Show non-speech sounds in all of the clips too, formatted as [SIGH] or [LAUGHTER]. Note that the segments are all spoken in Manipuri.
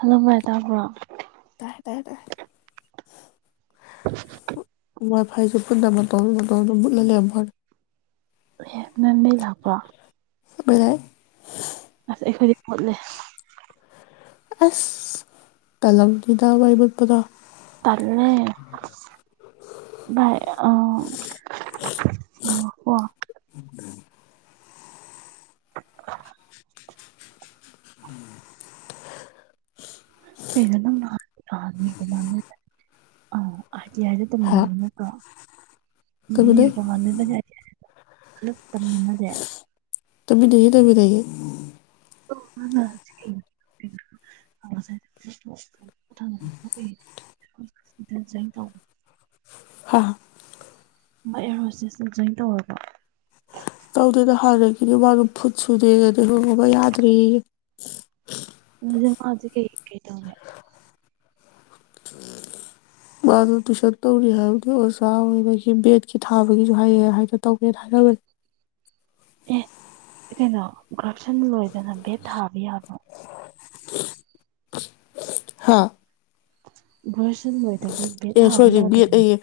ꯍꯜꯂꯧ ꯕꯥꯏ ꯇꯕ꯭ꯔꯣ ꯇꯥꯏ ꯇꯥꯏ ꯇꯥꯏ [INAUDIBLE] ꯋꯥꯏ ꯐꯥꯏꯁꯨ ꯄꯨꯜ [UNINTELLIGIBLE] [UNINTELLIGIBLE] [UNINTELLIGIBLE] ꯃꯨꯠꯂꯥ ꯂꯩꯔꯥꯝꯕꯥꯑꯣꯅꯤ ꯅꯣꯏ ꯃꯩ ꯂꯥꯛꯄ꯭ꯔꯣ ꯍꯣꯏ ꯂꯥꯏ ꯑꯁ ꯑꯩꯈꯣꯏꯗꯤ ꯃꯨꯠꯂꯤ ꯑꯁ ꯀꯂꯂꯝꯖꯤꯗ ꯃꯩ ꯃꯨꯠꯄꯗꯣ ꯇꯜꯂꯦ ꯚꯥꯏ ꯑ ꯑ ꯀꯣ [INAUDIBLE] ꯀꯩꯅ ꯅꯪ ꯅꯑ ꯑꯥ [UNINTELLIGIBLE] ꯑꯥꯔ ꯇꯤ ꯑꯥꯏꯗ ꯍꯥ ꯇꯝꯃꯤꯟꯅꯕꯗꯨ ꯅꯠꯇ꯭ꯔꯣ ꯇꯨꯃꯤꯟꯅꯩ ꯅꯤꯔꯨꯄꯥꯃꯥ [UNINTELLIGIBLE] ꯄꯨꯂꯞ ꯇꯝꯃꯤꯟꯗꯦ ꯇꯥꯃꯤꯟꯗꯦ ꯇꯥꯃꯤꯅꯗꯦ ꯃꯅꯥ [UNINTELLIGIBLE] ꯑ ꯕꯥꯏ ꯑꯏꯔ ꯍꯣꯁꯇꯦꯖꯇꯨ ꯖꯣꯏꯟ ꯇꯧꯔꯕꯣ ꯇꯧꯗꯦꯗ ꯍꯜꯔꯛꯒꯤꯗꯤ ꯃꯥꯗꯨ ꯐꯨꯠ ꯁꯨꯗꯦꯅꯗꯤ ꯍꯣꯡꯉꯨꯕ ꯌꯥꯗ꯭ꯔꯦ ꯍꯧꯖꯤꯛ ꯃꯥꯖꯤ ꯀꯩ ꯀꯩ ꯇꯧꯅꯦ ꯃꯥꯗꯣ ꯇꯨꯏꯁꯟ ꯇꯧꯔꯤ ꯍꯥꯏꯕꯗꯤ ꯑꯣꯖꯥ ꯑꯣꯏꯕꯒꯤ ꯕꯦꯠꯀꯤ ꯊꯥꯕꯒꯤꯁꯨ ꯍꯥꯏꯌꯦ ꯍꯥꯏꯅ ꯇꯧꯒꯦꯅ ꯍꯥꯏꯔꯅꯕꯅꯤ ꯑꯦ ꯀꯩꯅꯣ ꯀꯔꯞꯁꯟ ꯂꯣꯏꯗꯅ ꯕꯦꯠ ꯊꯥꯕ ꯌꯥꯕ꯭ꯔꯣ ꯍꯥꯥ ꯁꯟ ꯂꯣꯏꯗ ꯑꯦ ꯁꯣꯏꯒꯔꯦ ꯕꯦꯠ ꯑꯩꯌꯦ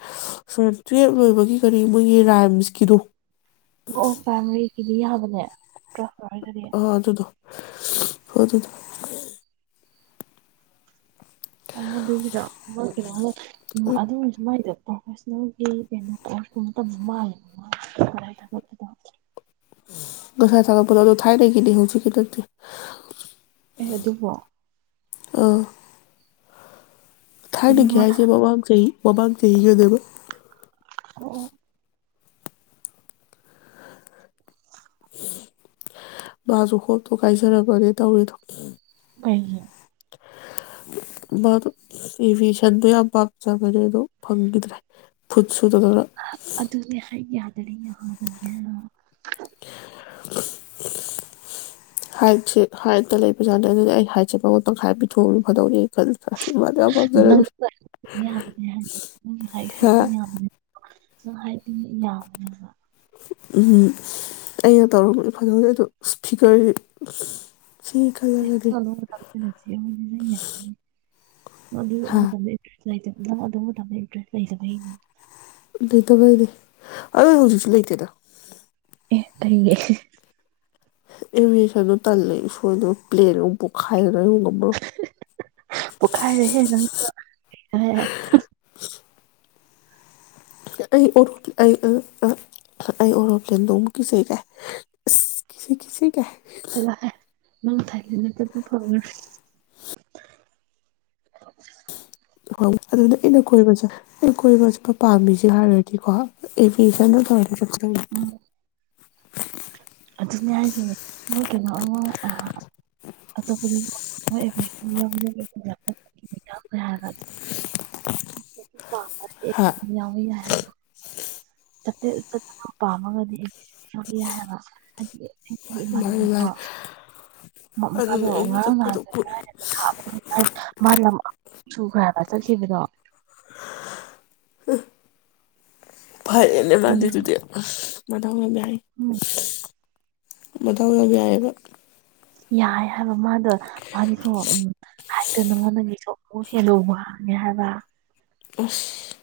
ꯁ ꯇꯨꯌꯦꯞ ꯂꯣꯏꯕꯒꯤ ꯀꯔꯤ ꯃꯣꯏꯒꯤ ꯔꯥꯏꯝꯁꯀꯤꯗꯣ ꯑꯣ ꯄꯥꯔꯥꯏꯃꯔꯤꯒꯤꯗꯨ ꯑꯗꯨ ꯌꯥꯕꯅꯦ ꯇ꯭ꯔꯣ ꯑ ꯑꯗꯨꯗꯨ ꯍꯣ ꯑꯗꯨꯗꯨ ꯎ ꯑꯗꯨꯒꯤꯗꯨ ꯎ ꯑꯗꯨ ꯁꯨꯃꯥꯏꯗ ꯄ꯭ꯔꯣꯐꯦꯁꯅꯦꯜꯒꯤ ꯀꯩꯅꯣ ꯀꯣꯔꯁ ꯃꯇꯝꯗ ꯃꯥꯜꯂꯦꯕ ꯃꯥ ꯊꯠꯄꯗ ꯉ ꯁꯥꯏ ꯊꯒꯠꯄꯗꯣ ꯑꯗꯣ ꯊꯥꯏꯅꯥꯒꯤꯅꯤ ꯍꯧꯖꯤꯛꯀꯤ ꯃꯇꯦ ꯑꯦ ꯑꯗꯨꯕꯣ ꯑ ꯑꯩꯗꯤ ꯊꯔꯅꯗꯒꯤ ꯃꯥ ꯍꯥꯏꯁꯦ ꯕꯕꯥꯪꯖꯩ ꯕꯥꯥꯛ ꯆꯍꯤꯖꯗꯕ ꯑꯣ ꯃꯥꯁꯨ ꯈꯣꯞꯇꯣ ꯀꯥꯏꯖꯔꯛꯄꯅꯦ ꯇꯧꯔꯤꯗꯣ ꯀꯦ ꯃꯥꯗꯣ ꯑꯦꯚꯌꯦꯁꯟꯗꯣ ꯌꯥꯝ ꯄꯥꯝꯖꯕꯅꯦ ꯑꯩꯗꯣ ꯐꯪꯈꯤꯗ꯭ꯔꯦ ꯁꯨꯗꯗꯅ ꯑꯗꯨꯅꯦ ꯍꯥꯏꯗ ꯀ ꯍꯥ ꯑꯗꯨꯅ [INAUDIBLE] ꯍꯥꯏꯠꯁꯦ ꯍꯥꯏꯠꯇ ꯂꯩꯕꯖꯥꯗ ꯑꯗꯨꯗꯤ ꯑꯩ ꯍꯥꯏꯠꯁꯦ ꯄꯪ ꯄꯪꯁ ꯍꯥꯏ ꯄꯤꯊꯣꯛꯎꯅꯤ ꯐꯥꯗꯣꯛꯔꯤ ꯗꯤ ꯍꯥ ꯍꯥꯏꯗꯤ ꯌꯥꯎꯕꯅꯦꯕ ꯎꯝ ꯑꯩꯅ ꯇꯧꯔꯝꯕꯗꯤ ꯐꯖꯩ ꯑꯗꯣ ꯏꯁꯄꯤꯤꯀꯔꯁ ꯁꯤ ꯌꯥ ꯃ ꯍꯥ ꯑꯗꯨꯦ ꯂꯩ ꯅꯪ ꯑꯗꯨꯕꯨꯗ ꯂꯩꯗ꯭ꯔꯦ ꯂꯩꯇꯕꯩꯅꯦ ꯂꯩꯇꯕꯩꯅꯦ ꯑꯗꯨ ꯍꯧꯖꯤꯛꯁꯨ ꯂꯩꯇꯦꯗ ꯑꯦ ꯀꯩꯌꯦ ꯑꯦꯃꯤ ꯁꯅ ꯇ ꯂꯩ ꯁꯣꯏꯅ ꯄ꯭ꯂꯦꯔꯕꯨ ꯈꯥꯏ ꯉ ꯀꯃ ꯑ ꯣꯠꯂꯤ ꯅꯣꯡ ꯀꯤꯁꯦꯒꯤꯁꯁꯤꯒ ꯂꯦ ꯅ ꯊꯥꯏ ꯐ ꯍ ꯑꯗꯨꯅ ꯑꯩꯅ ꯀꯣꯏꯕꯁ ꯑꯩꯅ ꯀꯣꯏꯕ ꯆꯠꯄ ꯄꯥꯝꯃꯤꯁꯦ ꯍꯥꯏꯔꯨꯔꯗꯤꯀꯣ ꯑꯦꯚꯁꯟ ꯇꯧꯔ ꯆꯠꯄ ꯇ ꯎꯝ ꯑꯗꯨꯅꯦ ꯍꯥꯏꯁꯦ ꯃꯣꯏ ꯀꯩꯅꯣ ꯑꯃ ꯑꯇꯣꯞꯄ ꯍꯥꯏ ꯋꯥ ꯑꯦ ꯀꯁ ꯍꯥꯏ ꯍꯥ ꯆꯄꯦ ꯆꯠꯄꯗꯣ ꯄꯥꯝꯃꯒꯗꯤ ꯑꯩ ꯍꯥꯏꯕ ꯍꯥꯏꯗꯤ ꯑꯩꯒꯤꯗꯣ ꯃꯥꯅ ꯃꯗꯣ ꯑꯗꯨꯅ ꯑꯩꯅ ꯉꯔꯥꯡ ꯆꯠꯄꯗꯣ ꯉꯥꯟꯗ ꯂꯥꯏꯔꯒ ꯊꯥꯕ ꯃꯥ ꯂꯝꯁꯨꯨ ꯈꯔꯒ ꯆꯠꯈꯤꯕꯗꯣ ꯐꯔꯦꯅꯦ ꯃꯥꯥꯟꯗꯦ ꯑꯗꯨꯒꯤꯅꯦ ꯑꯗꯨꯗꯤ ꯃꯊ [INAUDIBLE] ꯎꯝ ꯃꯗꯕꯏꯑꯕ ꯌꯥꯏ ꯍꯥꯏꯕ ꯃꯥꯗꯣ ꯃꯥꯒꯤꯁꯨ ꯍꯥꯏꯇ ꯅꯉꯣꯟꯗꯒꯤꯁꯨ ꯑꯃꯨꯛ ꯍꯦꯟꯅ ꯋꯥꯡꯉꯦ ꯍꯥꯏꯕ ꯑꯣꯐ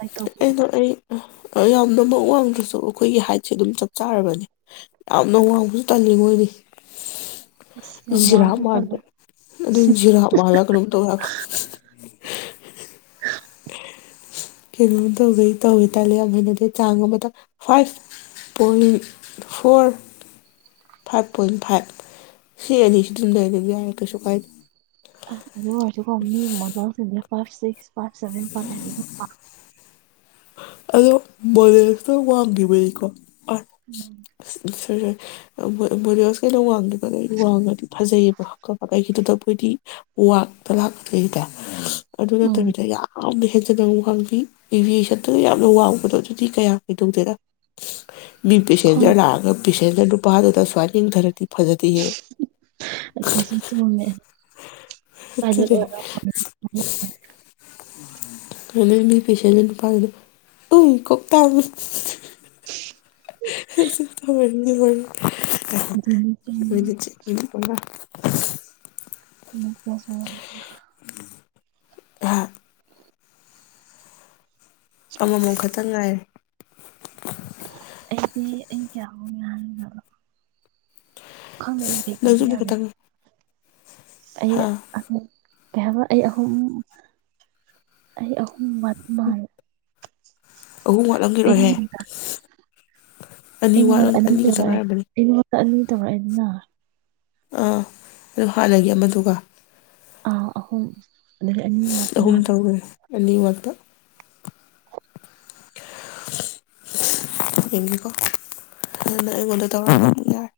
ꯑ [INAUDIBLE] ꯌꯥꯝꯅꯃꯛ ꯋꯥꯡꯗ꯭ꯔꯁꯨ ꯑꯩꯈꯣꯏꯒꯤ ꯍꯥꯏꯠꯁꯦ ꯑꯗꯨꯝ ꯆꯞ ꯆꯥꯔꯕꯅꯦ ꯌꯥꯝꯅ ꯋꯥꯡꯕꯁꯨ ꯇꯜꯂꯤ ꯑꯩꯅꯤ ꯑꯁ ꯌꯥꯝ ꯖꯤꯔꯥ ꯋꯥꯡꯉꯁꯨ ꯇꯜꯂꯦ ꯃꯥꯜꯕꯅꯦ ꯑꯗꯨꯝ ꯖꯤꯔꯥ ꯃꯥꯜꯂ ꯀꯩꯅꯣꯝ ꯇꯧꯋꯦꯕ ꯀꯩꯅꯣꯝ ꯇꯧꯒꯩ ꯇꯧꯋꯦ ꯇꯜꯂꯦ ꯌꯥꯝ ꯍꯦꯟꯅꯗꯦ ꯆꯥꯡ ꯑꯃꯗ five point four five point five ꯁꯤ ꯑꯅꯤꯁꯤ ꯑꯗꯨꯝ ꯂꯩꯕ ꯌꯥꯔꯦ ꯀꯩꯁꯨ ꯀꯥꯏꯗꯦ ꯑ ꯑꯗꯨ [INAUDIBLE] [INAUDIBLE] ꯑꯗꯣ ꯃꯣꯔꯦ ꯑ ꯋꯥꯡꯈꯤꯕꯅꯤꯀꯣ ꯑ ꯑꯗꯨꯝ [INAUDIBLE] ꯐꯖꯩꯌꯦꯕꯕ ꯀꯩꯒꯤꯗꯨꯗ ꯃꯈꯣꯏꯗꯤ ꯋꯥꯡꯅ ꯂꯥꯛꯀꯗꯣꯏꯗ ꯑꯗꯨ ꯎꯝ ꯎꯝ ꯅꯠꯇꯕꯤꯗ ꯌꯥꯝ ꯌꯥꯝ ꯍꯦꯟꯖꯅ ꯋꯥꯡꯕꯤ ꯑꯦꯚꯌꯦꯁꯟꯗ ꯪ ꯌꯥꯝꯅ ꯋꯥꯡꯕꯗꯣ ꯑꯗꯨꯗꯤ ꯀꯌꯥ ꯀꯩꯗꯧꯗꯦꯗ ꯃꯤ ꯄꯦꯁꯦꯟꯖꯔ ꯈꯪꯗꯦ ꯂꯥꯛꯑꯒ ꯄꯦꯁꯦꯟꯖꯔ ꯅꯨꯄꯥꯗꯨꯗ ꯁꯨꯃꯥꯏ ꯌꯦꯡꯗꯔꯥꯅꯤ ꯑꯗꯨꯅꯦ [INAUDIBLE] [UNINTELLIGIBLE] ꯎꯝ ꯀꯣꯛꯇꯥꯡ [INAUDIBLE] [INAUDIBLE] ꯑꯗꯨꯅꯤ ꯆꯨꯝꯃꯦ [INAUDIBLE] [INAUDIBLE] ꯍꯥꯏ ꯑꯃꯃꯝ ꯑꯁ ꯈꯛꯇꯪ ꯉꯥꯏꯔꯦ [INAUDIBLE] ꯑꯩꯗꯤ ꯑꯩ ꯀꯌꯥꯝꯅꯣ ꯍꯥꯏ [INAUDIBLE] ꯈꯪꯗ ꯑꯩ ꯀꯩ ꯅꯪꯁꯨ ꯇꯧꯅꯤ ꯑꯃꯨꯛ ꯌꯥꯗꯦ ꯈꯛꯇꯪ ꯑꯩ ꯍꯥ ꯑ ꯀꯩ ꯍꯥꯌꯕꯥ ꯑꯩ ꯑꯍꯨꯝ ꯑꯩ ꯑꯍꯨꯝ ꯋꯥꯗ ꯃꯜꯂꯦ ꯑꯍꯨꯝ ꯋꯥꯠꯂꯝꯒꯤꯔꯣꯏ ꯌꯦ ꯑꯩꯉꯣꯟꯗꯥ ꯑꯅꯤ ꯁꯨꯕꯅꯦ ꯑꯅꯤ ꯇꯧꯔꯛ ꯏꯅꯥ ꯑꯥ ꯍꯥꯟꯅꯒꯤ ꯑꯃꯗꯨꯒ ꯑ ꯑꯍꯨꯝ ꯑꯅꯤ ꯉꯥꯛꯇ ꯑꯍꯨꯝ ꯃꯥꯜꯂꯦ ꯇꯧꯒꯦ ꯑꯅꯤꯃꯛꯇ ꯌꯦꯡꯒꯦꯀꯣ [UNINTELLIGIBLE] [UNINTELLIGIBLE]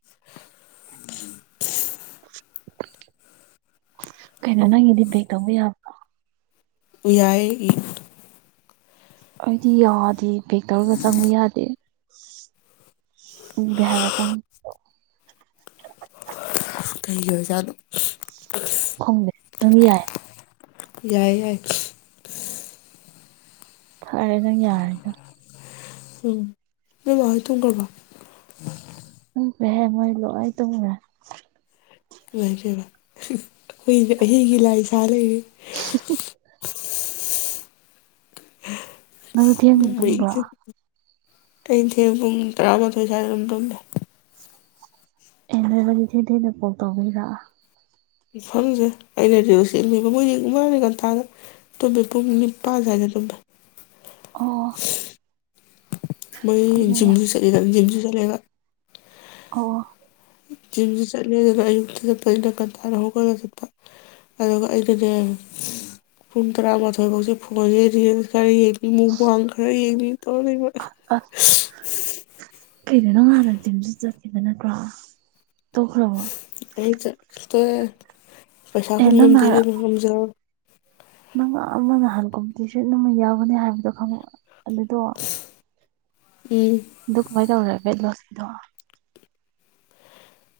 ꯀꯩꯅꯣ ꯅꯪꯒꯤꯗꯤ [UNINTELLIGIBLE] ꯇꯧꯕ ꯌꯥꯕ꯭ꯔꯥ ꯌꯥꯏꯌꯦ ꯑꯩꯗꯤ ꯌꯥꯗꯦ ꯄꯦꯛ ꯇꯧꯔꯒ ꯆꯪꯕ ꯌꯥꯗꯦ ꯎꯗꯦ ꯍꯥꯏꯕ ꯆꯪꯕꯗꯣ ꯀꯩꯒꯤ ꯑꯣꯏꯖꯥꯠꯅꯣ ꯈꯪꯗꯦ ꯅꯪꯒꯤ ꯌꯥꯏ ꯌꯥꯏ ꯌꯥꯏ ꯐꯔꯦꯗ ꯅꯪ ꯌꯥꯔꯦꯗ ꯎꯝ ꯅꯣꯏ ꯃꯥꯍꯣꯏ ꯇꯨꯝꯒꯔꯕꯣ [UNINTELLIGIBLE] ꯃꯣꯏ ꯂꯣꯏ ꯇꯨꯝꯒꯔ꯭ꯦ [UNINTELLIGIBLE] ꯑꯩꯈꯣꯏ ꯑꯩꯗꯤ ꯂꯥꯏ ꯁꯥ ꯂꯩꯔꯤ ꯅꯪꯖꯨ ꯊꯦꯡꯅ ꯇꯨꯝꯕ꯭ꯔꯣ ꯑꯩꯁꯦ ꯄꯨꯡ ꯇꯔꯥꯃꯥꯊꯣꯏ ꯁ꯭ꯋꯥꯏꯗ ꯑꯗꯨꯝ ꯇꯨꯝꯃꯦ [UNINTELLIGIBLE] [UNINTELLIGIBLE] [UNINTELLIGIBLE] [UNINTELLIGIBLE] ꯃꯣꯢꯗꯤ ꯉꯥꯟꯇꯥꯗ ꯇꯨꯝꯃꯦ ꯄꯨꯡ ꯅꯤꯄꯥꯟ ꯁꯋꯥꯏꯗ ꯇꯨꯝꯃꯦ ꯑꯣ [UNINTELLIGIBLE] ꯑꯗꯨꯒꯤꯅꯦ [UNINTELLIGIBLE] [UNINTELLIGIBLE] ꯑꯣ ꯖꯤꯝꯁꯨ ꯆꯠꯂꯦꯗꯅ ꯑꯌꯨꯛꯇ ꯆꯠꯄꯅꯤꯅ ꯉꯥꯟꯇꯥꯥꯅ ꯍꯧꯒꯠꯂꯥ ꯆꯠꯄ ꯑꯗꯨꯒ ꯑꯩꯅꯅꯦ ꯄꯨꯡ ꯇꯔꯥꯃꯥꯊꯣꯏꯐꯧꯁꯦ ꯐꯣꯟꯁꯦ ꯌꯦꯡ ꯃꯨꯛꯕꯥꯡ ꯈꯔ ꯌꯦꯡꯅꯤ ꯑꯁ [UNINTELLIGIBLE] ꯀꯩꯅꯣ ꯅꯪ ꯍꯥꯟꯅ ꯖꯤꯝꯁꯨ ꯆꯠꯈꯤꯗ ꯅꯠꯇ꯭ꯔꯣ ꯇꯣꯈ꯭ꯔꯕꯣ [UNINTELLIGIBLE] ꯄꯩꯁꯥ ꯑꯦ ꯍꯨꯟ ꯅꯪ ꯉꯝꯗ ꯅꯍꯥꯟ ꯏꯕꯦꯃꯥ [UNINTELLIGIBLE] ꯅꯪ ꯑꯃ ꯅꯍꯥꯟ ꯀꯣꯝꯄꯤꯇꯤꯁꯟ ꯑꯃ ꯌꯥꯎꯒꯅꯤ ꯍꯥꯏꯕꯗꯣ ꯈꯪꯉ ꯑꯗꯨꯗꯣ ꯎꯝ ꯗꯨ ꯀꯃꯥꯏ ꯇꯧꯈꯔꯒꯦ ꯑꯗꯣ ꯗꯣ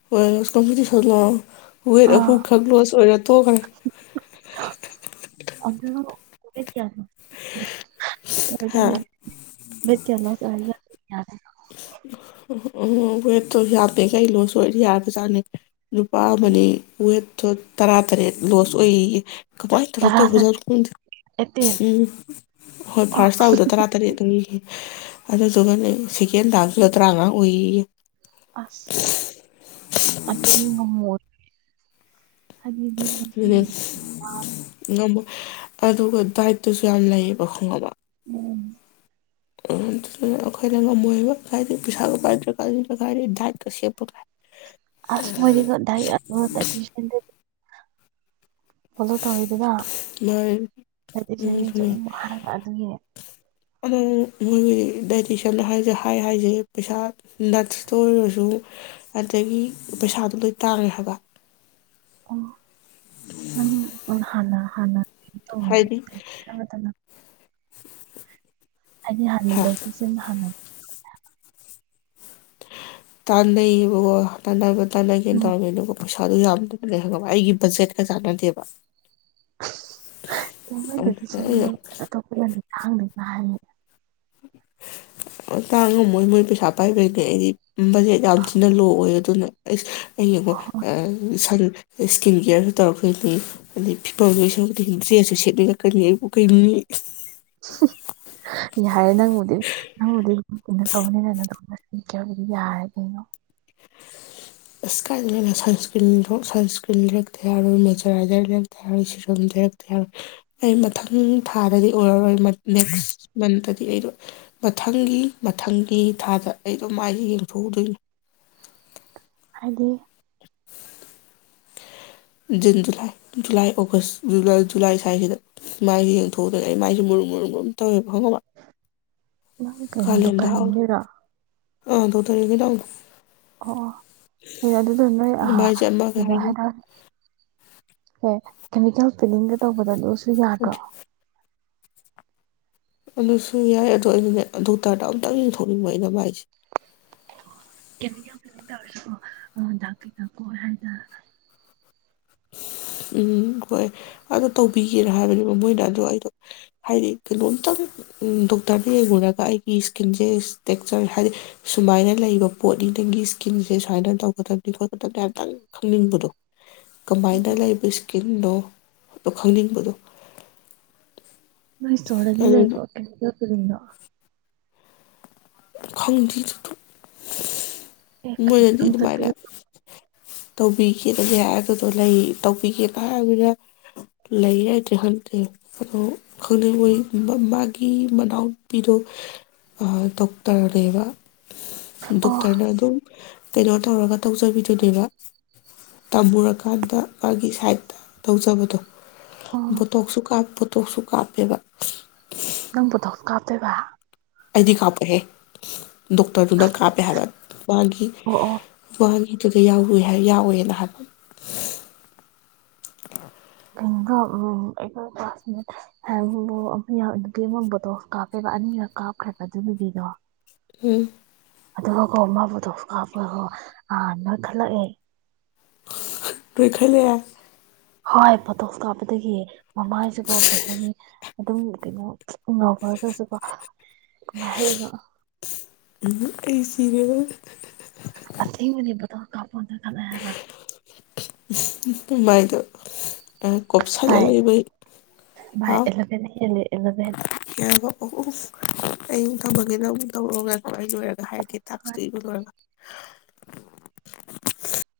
ꯍꯣꯏ [UNINTELLIGIBLE] ꯋꯦꯠ ꯑꯥ ꯑꯍꯨꯝ ꯈꯛ ꯂꯣꯁ ꯑꯣꯏꯔ ꯇꯣꯛꯈ꯭ꯔꯦ [UNINTELLIGIBLE] [UNINTELLIGIBLE] [UNINTELLIGIBLE] ꯍꯥ ꯋꯦꯠ ꯀꯌꯥ ꯂꯣꯁ ꯑꯣꯏꯔꯒꯥ [UNINTELLIGIBLE] [UNINTELLIGIBLE] [UNINTELLIGIBLE] [UNINTELLIGIBLE] ꯌꯥꯕꯖꯥꯠꯅꯤ ꯅꯨꯄꯥ ꯑꯃꯅꯤ ꯋꯦꯠ ꯇꯔꯥ ꯇꯔꯦꯠ ꯂꯣꯁ ꯑꯣꯏꯌꯦꯌꯦ ꯀꯃꯥꯏꯅ ꯇꯧꯔ ꯇꯔꯥ ꯇꯧꯖ ꯁꯚꯦꯟ ꯎꯝ ꯑꯦꯠꯇꯤꯟ ꯍꯣꯏ ꯑꯣ ꯐꯥꯔꯁ ꯇꯥꯕꯗ ꯇꯔꯥ ꯇꯔꯦꯠ ꯑꯗꯨꯝ ꯑꯗꯨꯗꯨꯒ ꯁꯤꯀꯦꯟꯗꯥꯥꯡ ꯐꯇ꯭ꯔꯥꯉ ꯑꯣꯏ ꯑꯁ ꯑ ꯉꯃ ꯍꯥꯏꯗꯤ ꯑꯗꯨꯅꯦ ꯉꯝꯃꯣꯏ ꯑꯗꯨꯒ ꯗꯥꯏꯠꯇꯁꯨ ꯌꯥꯝ ꯂꯩꯌꯦꯕ ꯈꯪꯗ ꯎꯝ ꯑꯩꯈꯣꯌꯅꯥ ꯉꯝꯃꯣꯏꯟꯕ ꯀꯗꯥꯏꯗꯒꯤ ꯄꯩꯁꯒꯥ ꯄꯥꯏꯗꯔꯥ ꯀꯟꯁꯤꯗ ꯗꯣꯏꯠ ꯑꯁ ꯃꯔꯤꯗꯥ ꯄꯣꯂꯣ ꯇꯧꯋꯤꯗꯨꯅ ꯃꯥꯅꯦ ꯍꯥꯏꯗꯤꯁꯨ ꯎꯝ ꯃꯤꯁꯨ ꯑꯗꯨꯅꯦ ꯑꯗꯨꯝ ꯑꯃꯨꯛ ꯍꯥꯏꯔꯂ ꯑꯗꯨꯒꯤ ꯑꯗꯣ ꯃꯣꯏꯒꯤ ꯗꯥꯏꯇꯁꯤꯟ ꯍꯥꯏꯁꯦ ꯍꯥꯏ ꯍꯥꯏꯁꯦ ꯄꯩꯁꯥ ꯅꯠꯁꯇ ꯑꯣꯏꯔꯁꯨ ꯑꯗꯒꯤ ꯄꯩꯁꯥꯗꯣ ꯂꯣꯏ ꯇꯥꯡꯉꯦ ꯍꯥꯏꯕ ꯑꯣ ꯎ ꯍꯅ ꯍꯅ ꯍꯥꯏꯗꯤ ꯑꯣ ꯍꯥꯏꯗꯤ ꯍꯥ ꯍꯥꯔꯂꯗꯁꯤꯁꯟ ꯍꯅ ꯇꯥꯟꯅꯩꯕꯣ ꯇ ꯇꯥꯏ ꯂ ꯂꯩꯒꯦ ꯎꯝ ꯇꯇꯧꯕꯦꯂꯕꯜ ꯄꯩꯁꯥꯗꯨꯣ ꯌꯥꯝꯗꯕꯅꯦ ꯈꯪꯉꯕ ꯑꯩꯒꯤ ꯕꯖꯦꯠꯀ ꯆꯥꯟꯅꯗꯦꯕ ꯑꯦ ꯃꯣꯏꯗꯗꯤ ꯆꯅꯤꯉꯣꯏ ꯑꯇꯣꯞꯄꯗꯗꯤ ꯈꯥꯡꯅꯤꯅ ꯍꯥꯏꯌꯦ ꯇꯥꯡꯉꯝꯃꯣꯏ ꯃꯣꯏ ꯄꯩꯁꯥ ꯄꯥꯏꯕꯩꯅꯦ ꯑꯩꯗꯤ ꯕꯖꯦꯠ ꯌꯥꯝ ꯊꯤꯅ ꯂꯣ ꯑꯣꯏ ꯑꯗꯨꯅ ꯑꯩꯁ ꯑꯩꯡꯉꯣ ꯁꯟ ꯏꯁꯀꯤꯟ ꯀꯦꯌꯥꯔꯁꯨ ꯇꯧꯔꯛꯀꯅꯤ ꯑꯗꯩ ꯐꯤꯄꯝ ꯂꯣꯏ ꯁꯧꯔꯛꯀꯣꯏꯅꯤ ꯗ꯭ꯔꯦꯁꯁꯨ ꯁꯦꯠꯅꯔꯛꯀꯅꯤꯕꯨ ꯀꯩꯅꯤ ꯌꯥꯔꯦ ꯅꯪꯕꯨꯗꯤ ꯅꯪꯕꯨꯗꯤ ꯀꯩꯅꯣ ꯇꯧꯕꯅꯤꯅꯅ ꯑꯗꯨꯝꯗꯤ ꯌꯥꯔꯦ ꯀꯩꯅꯣ ꯑꯁ ꯀꯥꯏꯉꯅ ꯁꯟꯁꯀ꯭ꯔꯤꯟ ꯁꯟꯁꯀ꯭ꯔꯤꯟ ꯂꯩꯔꯛꯇ ꯌꯥꯔꯣꯏ ꯃꯣꯏꯆꯔꯥꯏꯖꯔ ꯂꯩꯔꯛꯇ ꯌꯥꯔꯣꯏ ꯁꯤꯔꯨꯝ ꯂꯩꯔꯛꯇ ꯌꯥꯔꯣꯏ ꯑꯩ ꯃꯊꯪ ꯊꯥꯗꯗꯤ ꯑꯣꯏꯔꯔꯣꯏ ꯅꯦꯛꯁ ꯃꯟꯇꯗꯤ ꯑꯩꯗꯣ ꯃꯊꯪꯒꯤ ꯃꯊꯪꯒꯤ ꯊꯥꯗ ꯑꯩꯗꯣ ꯃꯥꯏꯁ ꯌꯦꯡꯊꯣꯛꯎꯗꯣꯏꯅꯤ ꯍꯥꯏꯗꯤ June July July August July ꯁ꯭ꯋꯥꯏꯁꯤꯗ ꯁꯥꯏꯁꯤꯦ ꯌꯦꯡꯊꯣꯛꯑꯗꯅ ꯑꯩ ꯃꯥꯏꯁꯦ ꯃꯔꯨꯝ ꯃꯔꯨꯝ ꯃꯔꯨꯝ ꯇꯧꯋꯦꯕ ꯈꯪꯉꯕ ꯅꯪ ꯀꯩꯅꯗꯨ ꯀꯥꯂꯦꯟꯗ ꯀꯥꯥꯟ ꯍꯥꯞꯄ ꯂꯩꯔ ꯑꯥ ꯗꯣ ꯇꯔꯤꯛꯒꯤꯅꯎꯅ ꯑꯣ ꯑꯣ ꯑꯗꯨ ꯑꯗꯨꯗ ꯅꯣꯏ ꯑ ꯃꯥꯏꯁꯦ ꯑꯃ ꯀꯩ ꯀꯩꯅꯣ ꯍꯥꯏꯅꯤ ꯍꯥꯏꯔꯑꯦ ꯍ ꯀꯦꯦꯜ ꯄꯤꯒꯦ ꯇꯗ ꯁꯤ ꯌꯥꯗꯣ ꯑꯗꯨꯁꯨ ꯌꯥꯏ ꯑꯗꯣ ꯑꯩꯅꯅꯦ ꯗꯣꯛꯇꯔꯗ ꯑꯝꯇꯪ ꯌꯦꯡꯊꯣꯛꯅꯤꯡꯕ ꯑꯩꯅ ꯃꯥꯏꯁꯦ ꯆꯦꯃꯤꯅꯂ ꯁꯤꯪꯅꯥ ꯊꯀꯣ ꯍꯥꯏꯗꯥ ꯎꯝ ꯍꯣꯏ ꯑꯗꯣ ꯇꯧꯕꯤꯒꯦꯅ ꯍꯥꯏꯕꯅꯦꯕ ꯃꯣꯏꯅ ꯑꯗꯣ ꯑꯩꯗꯣ ꯍꯥꯏꯗꯤ ꯀꯩꯅꯣꯝꯇꯪ ꯗꯣꯛꯇꯔꯅ ꯌꯦꯡꯉꯨꯔꯒ ꯑꯩꯒꯤ ꯏꯁꯀꯤꯟꯁꯦ ꯏꯁꯇꯦꯛꯆꯔ ꯍꯥꯏꯗꯤ ꯁꯨꯃꯥꯏꯅ ꯂꯩꯕ ꯄꯣꯠꯅꯤ ꯅꯪꯒꯤ ꯏꯁꯀꯤꯟꯁꯦ ꯁꯨꯃꯥꯏꯅ ꯇꯧꯒꯗꯕꯅꯤ ꯈꯣꯠꯀꯗꯕꯅꯤ ꯑꯝꯇꯪ ꯈꯪꯅꯤꯡꯕꯗꯣ ꯑꯣ ꯀꯃꯥꯏꯅ ꯑꯣ ꯂꯩꯕ ꯏꯁꯀꯤꯟꯗꯣ ꯑꯗꯣ ꯈꯪꯅꯤꯡꯕꯗꯣ ꯑꯗꯨꯅ [UNINTELLIGIBLE] [UNINTELLIGIBLE] ꯈꯪꯗꯤꯗꯨꯗꯣ ꯑꯦ ꯀꯩꯅꯣ ꯃꯣꯏꯅꯗꯤ ꯅꯪ ꯑꯗꯨꯃꯥꯏꯅ ꯆꯠꯄ ꯇꯧꯕꯤꯒꯦꯗ ꯌꯥꯏ ꯑꯗꯨꯗꯣ ꯂꯩ ꯇꯧꯕꯤꯒꯦꯀ ꯍꯥꯏꯕꯗ ꯂꯩ ꯂꯩꯇ꯭ꯔꯤ ꯈꯪꯗꯦ ꯑꯗꫭ ꯈꯪꯗꯦ ꯂꫭꯏ [UNINTELLIGIBLE] ꯒꯤ ꯃꯅꯥꯎꯄꯤꯗꫭ ꯑꯥ ꯗꯣꯛꯇꯔꯅꯦꯕ ꯑꯣ ꯗꫭꯛꯇꯔꯅꯦ ꯑꯗꯨ ꯀꯩꯅꯣ ꯇꯧꯔꯒ ꯇꯧꯖꯕꯤꯗꯨꯅꯦꯕ ꯇꯝꯃꯨꯔꯀꯥꯟꯗ ꯃꯥꯒꯤ ꯁꯥꯏꯠꯇ ꯇꯧꯖꯕꯗꯣ ꯑꯣ ꯕꫭꯇꯣꯛꯁꯨ ꯀꯥꯞꯄꯨ ꯇꯣꯛꯁꯨ ꯀꯥꯞꯄꯦꯕ [UNINTELLIGIBLE] ꯅꯪ ꯕꯨꯇꫭꯛꯁ ꯀꯥꯞꯇꫭꯏꯕꯥ ꯑꯗꯨ ꯈꯥꯞꯄꫭꯏꯍꯦ ꯗꯣꯛꯇꯔꯗꯨꯅ ꯀꯥꯞꯄꯦ ꯍꯥꯏꯕ ꯃꯥꯒꯤ ꯑꯣ ꯑꯣ ꯃꯥꯒꯤ ꯗꯨꯒꯤ ꯌꯥꯎꯔꯨꯏ ꯍꯥꯏ ꯌꯥꯎꯋꯦꯅ ꯍꯥꯏꯕ [UNINTELLIGIBLE] ꯑꯩꯈꫭꯏ ꯀ꯭ꯂꯥꯁꯃꯦꯠ [UNINTELLIGIBLE] ꯕꫭꯇꫭꯛꯁ ꯀꯥꯞꯄꯦꯕ ꯑꯅꯤꯔꯛ ꯀꯥꯞꯈ꯭ꯔꯦꯕ ꯑꯗꯨꯅꯨꯄꯤꯗꯣ ꯍꯨꯝ ꯑꯗꯨꯒ ꯀꫭ ꯃꯥ ꯕꫭꯗꯣꯛꯁ ꯀꯥꯞꯄꯒꯀꫭ ꯅꯣꯏ ꯈꯠꯂꯛꯑꯦ [UNINTELLIGIBLE] ꯅꫭꯏꯈꯠꯂꯛꯑꯦ ꯍꫭꯏ ꯄꯣꯇꯣꯛꯁ ꯀꯥꯞꯄꯗꯒꯤ ꯃꯃꯥꯏꯁꯨꯀꫭ ꯀꯩ ꯍꯥꯏꯅꯤ ꯑꯗꯨꯝ ꯀꯩꯅꯣ ꯎꯝ ꯉꯥꯎꯈ꯭ꯔꯒꯁꯨꯀꯣ ꯀꯃꯥꯏꯅ ꯍꯥꯏꯔꯤꯅꯣ ꯎꯝ ꯑꯩ ꯁꯤꯔꯦꯗ ꯇ ꯀꯥꯄꫭꯟꯗ ꯅꫭꯏꯈꯠꯂꯦ ꯍꯥꯏꯕ [UNINTELLIGIBLE] ꯃꯥꯏꯗ ꯑ ꯀꯣꯞ ꯁꯥꯜꯂ ꯕꯥꯏ ꯂꯩꯕꯩ ꯕꯥꯏ ꯍꯥꯎ ꯑꯦꯂꯚꯦꯟ ꯍꯦꯜꯂꯦ ꯑꯦꯂꯚꯦꯟ ꯀꯩꯍꯥꯏꯕ ꯑꯍꯨ ꯑꯍꯨ ꯑꯩ ꯑꯃꯨꯛ ꯊꯝꯃꯒꯦ ꯅꯪ ꯃꯨꯛ ꯇꯧꯔꯛꯑꫭ ꯉꯥꯏꯈꫭ ꯑꯩ ꯂꫭꯏꯔ ꯍꯥꯏꯔꯛꯀꯦ ꯍꯣꯏ ꯇꯥꯛꯁꯇꯨ ꯏꯕ ꯂꯣꯏꯔꯒ [UNINTELLIGIBLE]